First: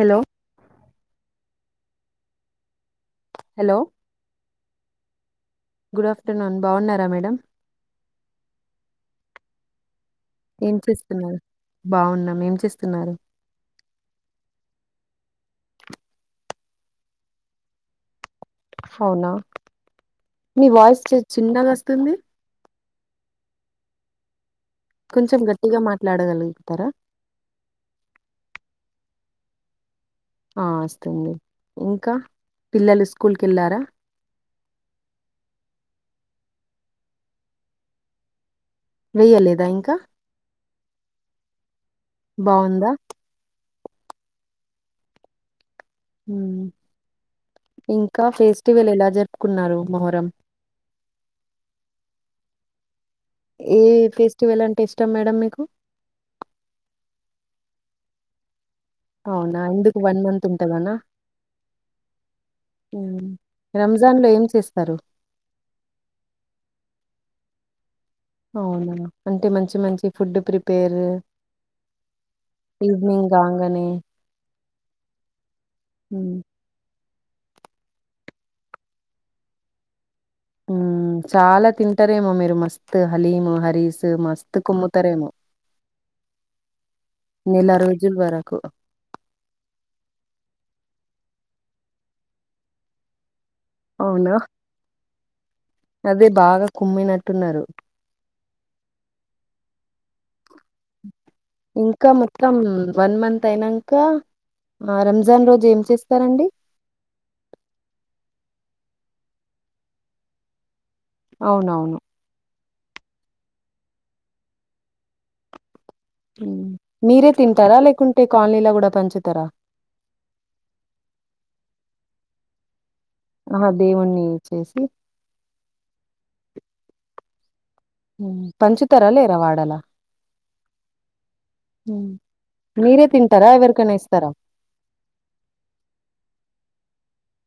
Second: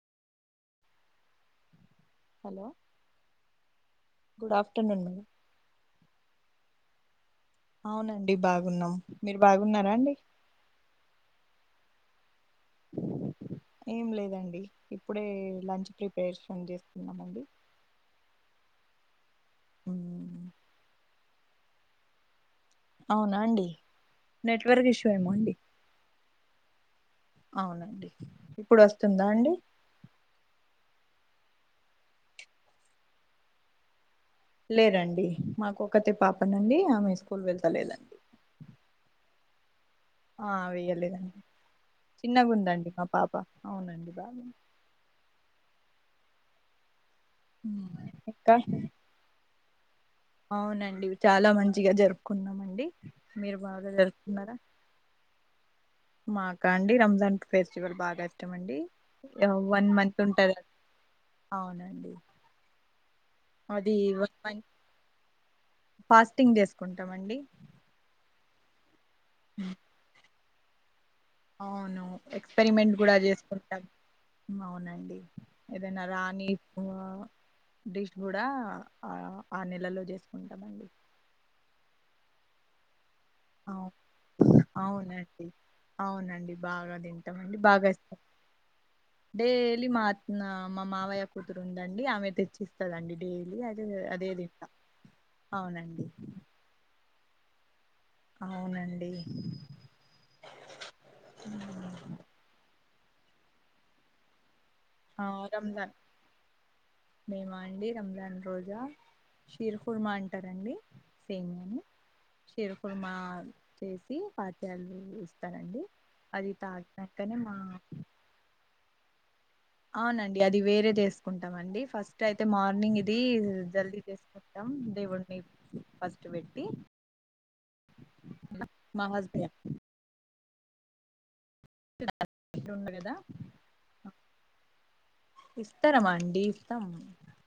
Hello hello hello good afternoon madam good afternoon బాగున్నారా madam అవునండి బాగున్నాం మీరు బాగున్నారా అండి ఏం చేస్తున్నారు బాగున్నాం ఏం చేస్తున్నారు ఏం లేదండి ఇప్పుడే లంచ్ ప్రిపరేషన్ చేస్తున్నామండి అవునా మ్మ్. మీ వాయిస్ చిన్నగా వస్తుంది అవునా అండి నెట్వర్క్ ఇషూ కొంచెం గట్టిగా మాట్లాడగలుగుతారా అవునండి ఇప్పుడు వస్తుందా అండి ఆ వస్తుంది ఇంకా పిల్లలు స్కూల్కి వెళ్ళారా లేదండి మాకు ఒకతె పాప నండి ఆమె స్కూల్ వెళ్తలేదండి వేయలేదా ఇంకా ఆ వెయ్యలేదండి చిన్న గుందండి బాగుందా మా పాప అవునండి బాబ ఇంకా ఫెస్టివల్ ఎలా జరుపుకున్నారు మొహరం అవునండి చాలా మంచిగా జరుపుకున్నామండి మీరు ఏ బాగా జరుపుకున్నారా ఫెస్టివల్ అంటే ఇష్టం మేడం మీకు మాకా అండి రంజాన్ ఫెస్టివల్ బాగా ఇష్టండి వన్ మంత్ ఉంటది అవునండి ఉమ్ అది రంజాన్లో వన్ ఏం మంత్ చేస్తరు ఫాస్టింగ్ జేసుకుంటామండి అవున అంటే మంచి మంచి ఫుడ్ ప్రిపేర్ అవును ఎక్స్పరిమెంట్ కూడా ఈవినింగ్ చేసుకుంటాం కాంగానే అవునండి ఏదైనా హ్మ్ రాని ఆ డిష్ గూడా ఆ ఆ నెలలో చేస్ ఉ చాలా తింటారేమో మీరు మస్తు హలీము అవు హరీస్ మస్తు కుమ్ముతారేమో అవునండి అవునండి బాగా తింటామండి నెల బాగా రోజుల ఇస్తాం వరకు. డైలీ మా అ మా మావయ్య కూతురు ఉందండి ఆమె తెచ్చిస్తదండి డైలీ అ అ అవునా? అదేదింట అవునండి అదే బాగా కుమ్మినట్టున్నారు అవునండి ఇంకా మొత్తం వన్ మంత్ అయినంక ఆహ్, ఆ రోజు ఏం రంజాన్ చేస్తారండి? మేమా అండి రంజాన్ రోజా షిర్ కుర్మా అంటారండి సేన్ని అవునవును. షీర్ కుర్మ చేసి పాత్యాలు ఇస్తారండి అది తాగినంకనే మా టే కాలనీలో కూడా పంచుతారా అవునండి అది వేరే తీసుకుంటాం అండి ఫస్ట్ అయితే మార్నింగ్ది ఆహా! జల్దీ దేవుణ్ణి చేసుకుంటాం చేసి దేవుడిని ఫస్ట్ పెట్టి మా పంచుతరా లేరా హస్బెండ్ వాడాల ఉండ మీరే కదా తింటారా ఎవరికైనా ఇస్తారా ఇస్తారమా అండి ఇస్తాం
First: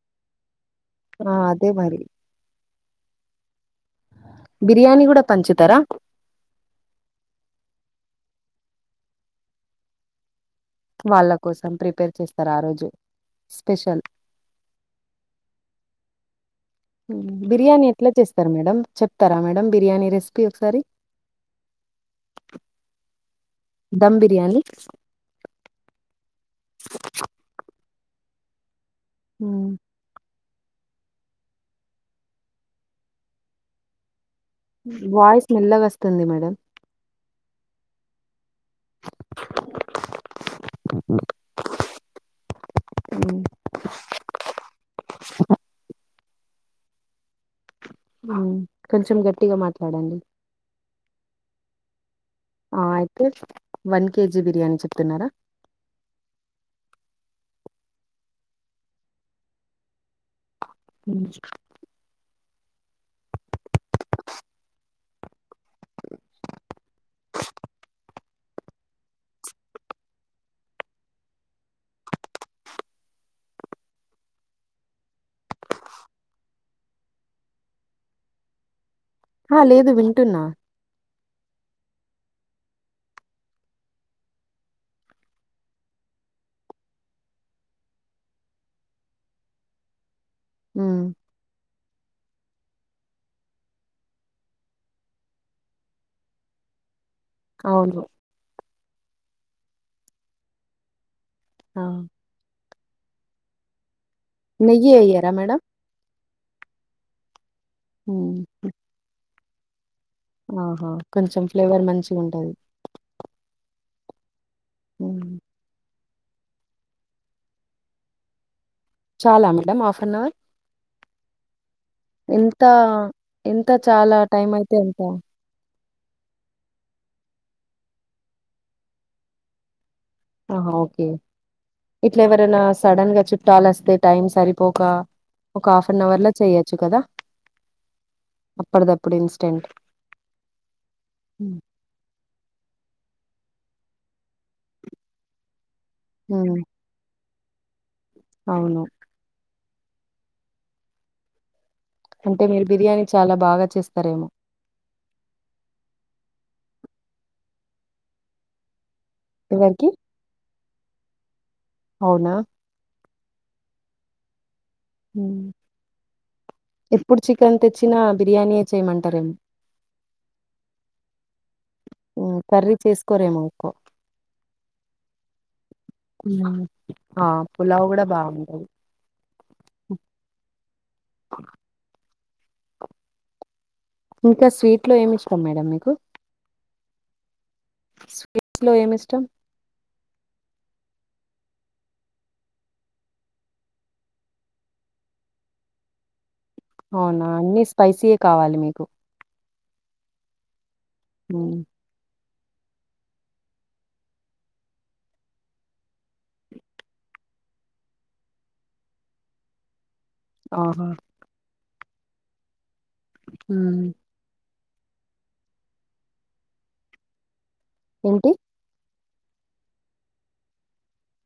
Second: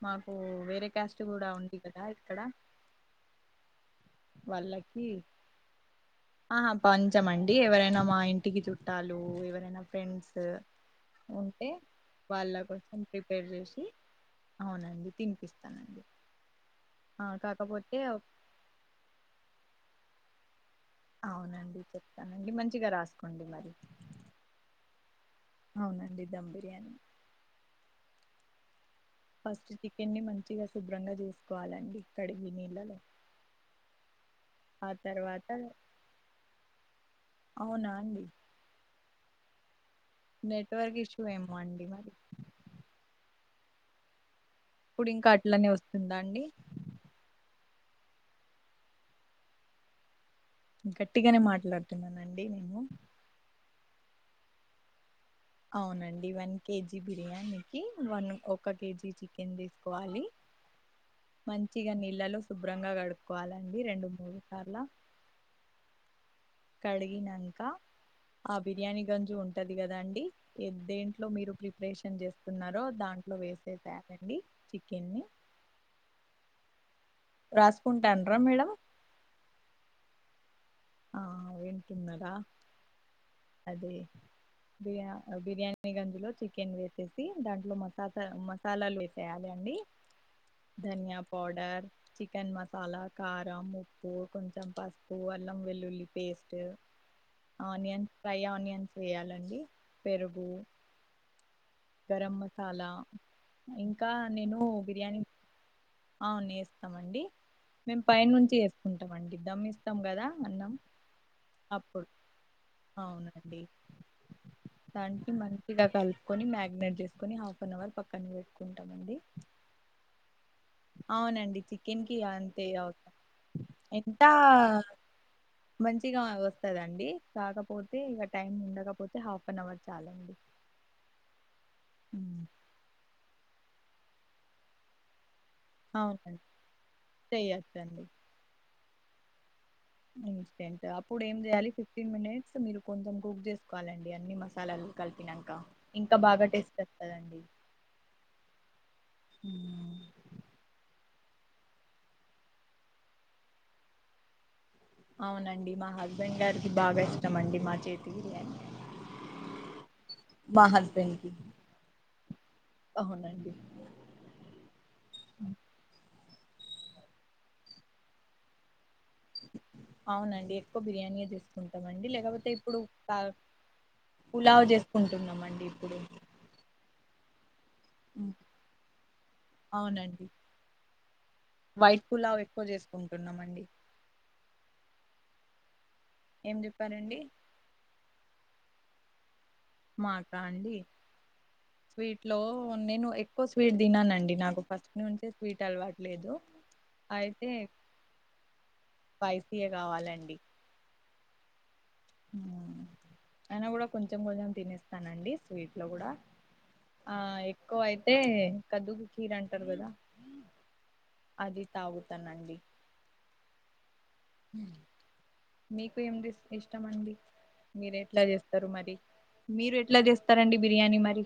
మాకు వేరే క్యాస్ట్ ఆ! కూడా అదే ఉంది మరి. కదా ఇక్కడ బిర్యానీ వాళ్ళకి గూడా పంచుతారా? ఆహ పంచమండి ఎవరైనా మా ఇంటికి చుట్టాలు ఎవరైనా ఫ్రెండ్స్ వాళ్ళ ఉంటే కోసం ప్రిపేర్ వాళ్ళ చేస్తారా ఆ రోజు కోసెం ప్రిపేర్ జేసి స్పెషల్? అవునండి తింపిస్తానండి బిర్యానీ ఎట్లా చేస్తారు మేడం చెప్తారా మేడమ్ బిర్యానీ రెసిపీ ఒకసారి అవునండి చెప్తానండి మంచిగ రాసుకోండి మరి దమ్ బిర్యానీ అవునండి ధమ్ బిర్యానీ ఫస్ట్ ఉమ్, చికెన్ని మంచిగా శుభ్రంగా జేసుకోవాలండి ఇక్కడి ఈ నీళ్ళలో ఆ వాయిస్ తర్వాత మెల్లగా వస్తుంది మేడం అవునా అండి నెట్వర్క్ ఇష్యూ ఏమో అండి మరి ఉ ఇప్పుడు ఇంకా అట్లనే వస్తుందా అండి ఉ కొంచెం గట్టిగా మాట్లాడండి గట్టిగానే మాట్లాడుతున్నానండి నేను ఆ, వన్ కేజీ బిర్యానీ చెప్తున్నారా అవునండి వన్ కేజీ బిర్యానీకి వన్ ఒక కేజీ చికెన్ తీసుకోవాలి అ చికెన్ నీళ్ళళ్ళో శుభ్రంగా కడుక్కోవాలండి రెండు మూడు సార్ల స కడిగినంక ఆ బిర్యానీ గంజు ఉంటది కదాండి ఎ దెంట్లో మీరు ప్రిపరేషన్ చేస్తున్నారో దాంట్లో వేసేసానండి చికెన్ని రాసుకుంటడ్రా మేడం హ లేదు వింటున్నా ఆ వింటున్నారా అదే బిర్యా బిర్యానీ గంజ్లో చికెన్ వేసేసి దాంట్లో మసాతా మస్ తలాలు వేసేయాలండి ఆ ధనియా పౌడర్ చికెన్ మసాలా కారం ఉప్పు కొంచెం పసుపు వెల్లం వెల్లుల్లి పెస్ట్ అవును ఆనియన్ ఫ్రై ఆనియన్స్ వేయాలండి పెరుగు ఆ గరం మసాలా ఇంకా నేను నెయ్యి బిర్యానీ అయ్యారా మేడం అవును ఎస్తామండి మేము ఉమ్, పైనుంచి ఎసుకుంటామండి దమ్ ఇస్తాం గదా ఆహా కొంచెం ఫ్లేవర్ మంచిగుంటది అవునండి దానికి మంచిగా కలుపుకొని మ్యా నేట్ చేసుకుని హాఫ్ అన్ అవర్ పక్కన పె కొంతమంది చాలా మేడమ్ హాఫ్ అన్ అవర్ అవునండి చికెన్ కి అంతే ఆ అవసరం ఎంత చాలా ఎంత టైమ్ అయితే ఎంత మంచిగా వస్తదండి కాకపోతే ఇగ టైమ్ ఉండకపోతే హాఫ్ అన్ అవర్ చాలండి ఆహా ఓకే ఇట్లా ఉమ్ ఎవరైనా సడన్ గా చుట్టాలు వస్తే టైమ్ సరిపోక ఒక హాఫ్ అన్ అవర్ ల అవునండి చెయచ్చు కదా చేయొచ్చండి అప్పటిదప్పుడు ఇన్స్టెంట్ ఇన్స్టెంట్ అప్పుడు ఏం చేయాలి ఫిఫ్టీన్ మినిట్స్ మీరు కొంచెం కుక్ చేసుకోవాలండి అన్ని మసాలాలు కలిపినంక ఇంకా బాగా ఉమ్ టేస్ట్స్తదండి అవును ఉ అంటే మీరు బిర్యానీ చాలా బాగా చేస్తారేమో అవునండి మా హస్బెండ్ గారికి బాగా ఇష్టం అండి మా చేతి బిర్యానీ ఎవరికీ మా హస్బెండ్ కి ఔనా అవునండి ఎప్పుడు చికెన్ తెచ్చినా బిర్యానీయే చేయమంటార అవునండి ఎక్కువ బిర్యానీయే తీ కుంటామండి ఉమ్ లేకపోతే కర్రీ ఇప్పుడు చేసుకోరేమో ఎక్కువ పులావ చేసుకుంటున్నాం అండి ఇప్పుడు అ పులావు గుడా ఉమ్, బాగుంటది అవునండి వైట్ పులావ్ ఎక్కువ చేసుకుంటున్నామండి ఇంకా స్వీట్ లో ఏమిష్టం మేడం మీకు ఏం చెప్పారండి. స్వీట్స్ లో ఏమి ఇష్టం. మాకా అండి. స్వీట్ లో నేను ఎక్కువ స్వీట్ తిననండి నాకు ఫస్ట్ నుంచే స్వీట్ అలవాట్లేదు. అవునా అన్ని స్పైసీఎ కావాలి మీకు. స్పైసీఎ కావాలండి. ఉ. అయినా కూడా కొంచెం కొంచెం తినేస్తానండి స్వీట్ లో కూడా. ఆ ఎక్కువ అయితే కద్దుకు కీర అంటారు కదా. ఆహా. అది తాగుతానండి. ఊ. మీకు ఏంది ఇష్టమండి మీరు ఎట్లా ఏంటి చేస్. రు మరి మీరు ఎట్లా చేస్తారండి బిర్యానీ మరి.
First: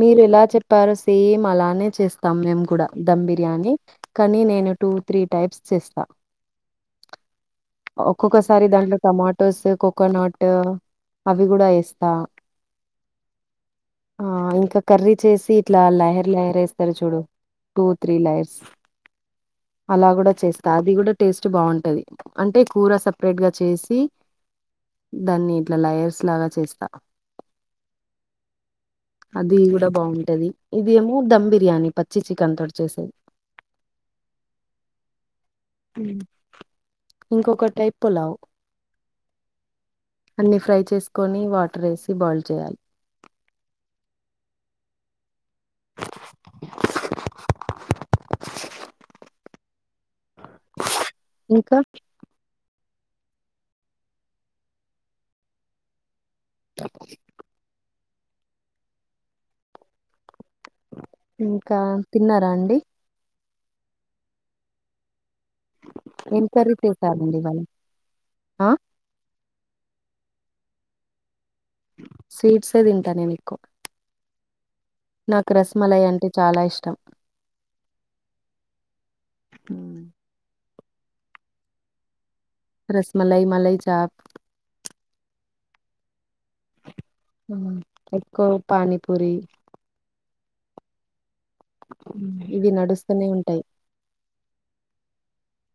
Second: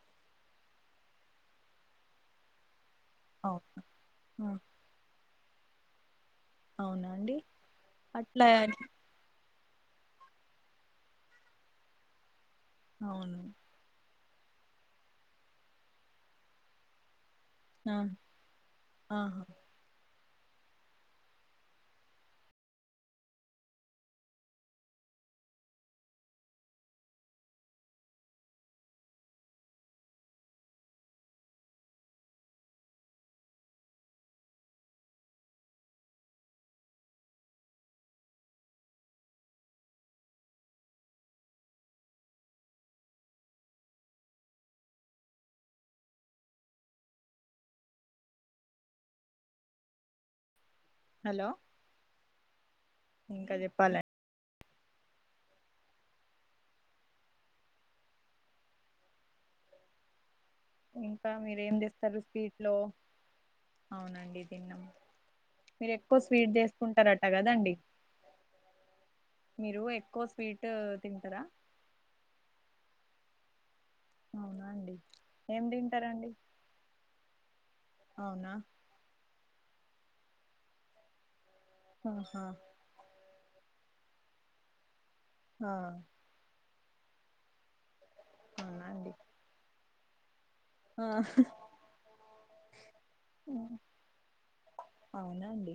మీరు ఎలా చెప్పారో సేమ్ అలానే చేస్తాం మేము కూడా ధమ్ బిర్యానీ అవునా కానీ ఆ, నేను. టూ త్రీ టైప్స్ చేస్తా అవునా అండి అట్లా ఒక్కొక్కసారి దాంట్లో టమా. టోస్ కోకోనట్ అవి కూడా ఏస్తా. అవును. ఆ ఇంకా కర్రీ చేసి ఇట్లా లాయర్ లాయర్ వేస్తారు చూడు. టూ ఆ, త్రీ లైర్స్. ఆహా అలా కూడా చేస్తా అది కూడా టేస్ట్ బాగుంటది అంటే కూర సపరేట్ గా చేసి. దాన్ని ఇట్లా లయర్స్ లాగా చేస్తా. అది కూడా బాగుంటది ఇదేమో ధమ్ బిర్యానీ పచ్చి చికెన్ తోటి చేసేది. ఇంకొక టైప్ పులావ్. అన్ని ఫ్రై చేసుకొని వాటర్ వేసి బాయిల్ చేయాలి. హలో ఇంకా ఇంకా చెప్పాలె. తప్ప. ఇంకా మీరు ఏం చేస్తారు తిన్నారా స్వీట్లో అండి అవునండి తిన్నాము. మీరు ఎక్కువ ఏం స్వీట్ కర్రీ చేసుకుంటారంట చేసారండి ఇవాళ కదండి. ఆ మీరు ఎక్కువ స్వీట్ తింటారా. స్వీట్స్ ఎ తింటా నేన్ ఎక్కువ. అవునా అండి. నాకు ఏం రసమలయి తింటారండి అంటే చాలా ఇష్టం. అవునా. మ్మ్. ఆహా. రసమలయి మలయి చాక్. ఆ. ఎక్కువ అవునా అండి పానీపూరి. ఆ. ఇవి నడుస్తనే ఉంటాయి. అవునండి.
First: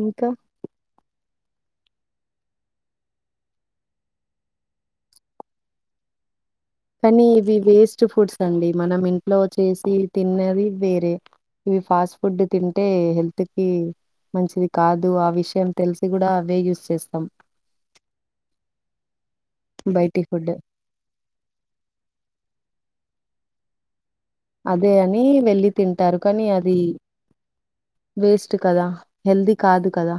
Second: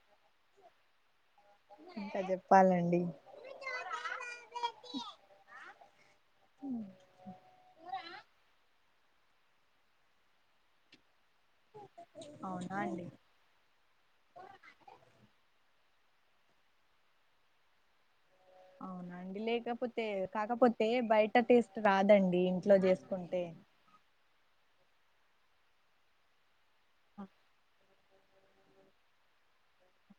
ఇంకా. ఇంకా చెప్పాలండి. కానీ ఇది వేస్ట్ ఫుడ్స్ అండి మనం ఇంట్లో చేసి తిన్నది వేరే ఇవి ఫాస్ట్ ఫుడ్ అవునా తింటే అండి హెల్త్ కి మంచిది కాదు ఆ విషయం తెలిసి కూడా అవే యూస్ చేస్తాం అవునండి లేకపోతే బయటి ఫుడ్ కాకపోతే బయట టేస్ట్ రాదండి ఇంట్లో చేసుకుంటే అదే అని వెళ్ళి తింటారు కానీ అది వేస్ట్ కదా హెల్ది కాదు కదా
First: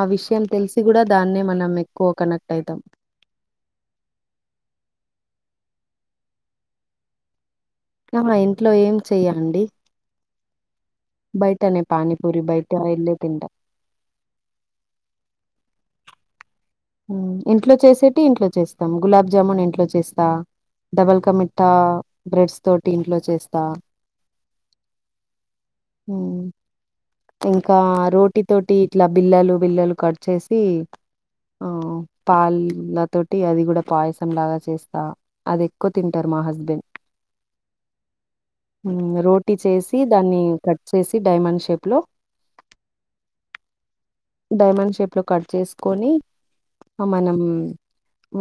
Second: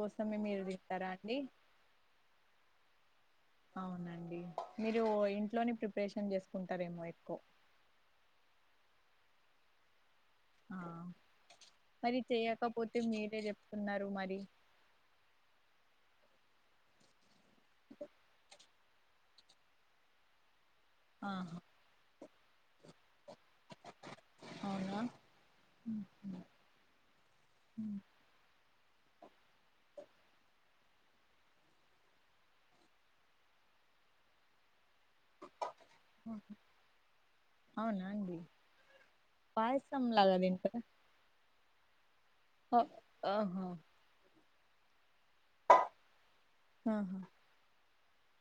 ఆ విషయం మీరు తెలిసి కూడా తింటారా అండి దాన్నే మనం ఎక్కువ కనెక్ట్ అయితాం అవునండి మీరు ఇంట్లోనే ప్రిపరేషన్ చేసుకుంటారేమో ఎక్కువ్ ఆ మా ఇంట్లో ఏం చెయ్యాండి ఆ మరి పానీపూరి బయట చేయకపోతే వెళ్ళే మీరే తింటా జేప్తున్నరు మరి ఇంట్లో చేసేటి ఇంట్లో చేస్తాం గులాబ్ జామున్ ఇంట్లో చేస్తా డబల్కా ఆహా మిఠ్ఠా‌ బ్రెడ్స్ తోటి ఇంట్లో చేస్తా అవునా ఉహు, ఉమ్ ఇంకా రోటి తోటి ఇట్ల బిల్లలు బిల్లలు కట్ చేసి ఉ పాల్ లతోటి అది కూడా పాయసం లాగా చేస్తా అది ఎక్కువ తింటారు మా ఉహు. హస్బెండ్ అవునా అండి ఉమ్ రోటీ చేసి పాయసం లాగా దాన్ని తింటారా కట్ చేసి డైమండ్ షేప్లో ఓ ఓహొ డైమండ్ షేప్ లో కట్ చేసుకొని ఆ ఆహా మనం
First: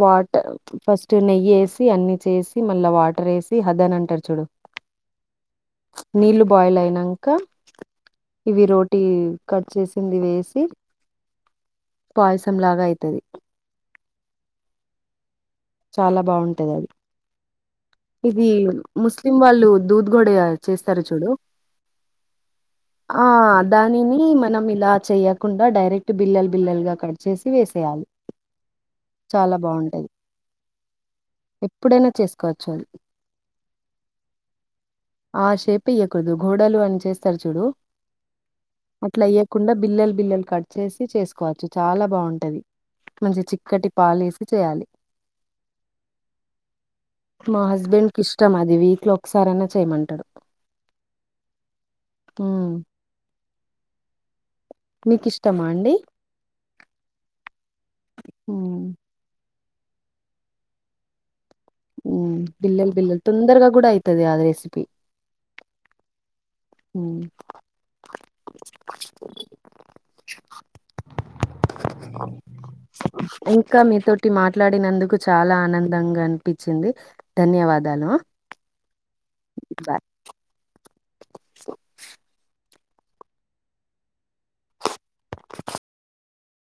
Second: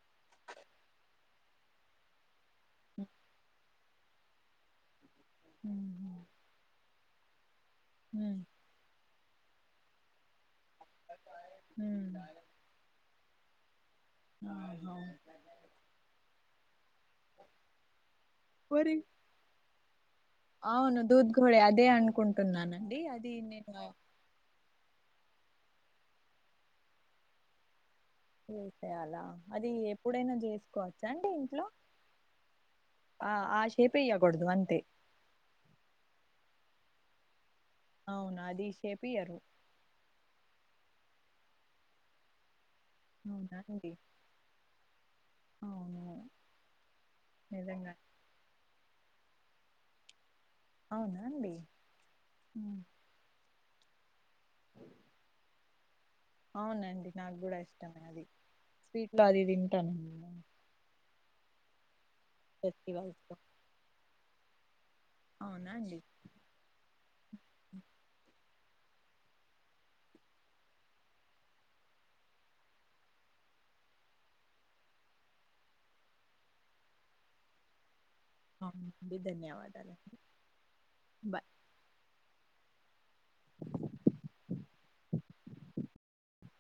వాట్ ఫస్ట్ నెయ్యి ఏసి అన్ని చేసి మళ్ళా ఉహు, వాటర్ ఏసి అద అని అంటారు చూడు నీళ్ళు బాయిల్ అయినంక హ్మ్ ఇవి రోటీ కట్ చేసింది వేసి హ్మ్ పాయసం లాగా అయితది ఆహా చాలా బాగుంటది అది ఇది మరి ముస్లిం వాళ్ళు దూద్ గోడయా చేస్తారు అవును చూడు దూద్ ఘోడే అదే అనుకుంటున్నానండి ఆ అది నేను దానిని మనం ఇలా చెయ్యకుండా డైరెక్ట్ బిల్లలు బిల్లలు గా కట్ చేసి వేసేయాలి చేసేయాలా చాలా అది బావుంటది. ఎప్పుడైనా చేసుకోవచ్చా అండి ఇంట్లో ఎప్పుడైనా చేసుకోవచ్చు అది. ఆ ఆ షేపుయ్యకూడదు అంతే ఆ షేప్ ఏయ్యకూడదు గోడలు అని చేస్తారు చూడు అవునా అది షేపియర్ కుండా బిల్లలు బిల్లలు కట్ చేసి చేసుకోవచ్చు చాలా బాగుంటది మంచి చిక్కటి అవునాండి పాలేసి చేయాలి అవును మా నిజంగా హస్బెండ్ కి ఇష్టం అది వీక్ లో ఒకసారన్న చేయమంటడు అవునా అండి హ్మ్ అ మీకు ఇష్టమా అండి అవునండి నాకు కూడా ఇష్టమే అది ఉమ్ స్వీట్ లో అది తింటాను [inaudible] ఉమ్ బిల్ల్ బిల్లల్ ఫెస్టివల్స్లో తొందరగా కూడా అయితది అ రెసిపీ అవునా అండి ఉమ్ ఇంకా మీతోటి మాట్లాడినందుకు చాలా ఆనందంగా ఆనిపించింది ధన్యవాదాలు అవునా అండి ధన్యవాదాలు బాయ్ స్నో స్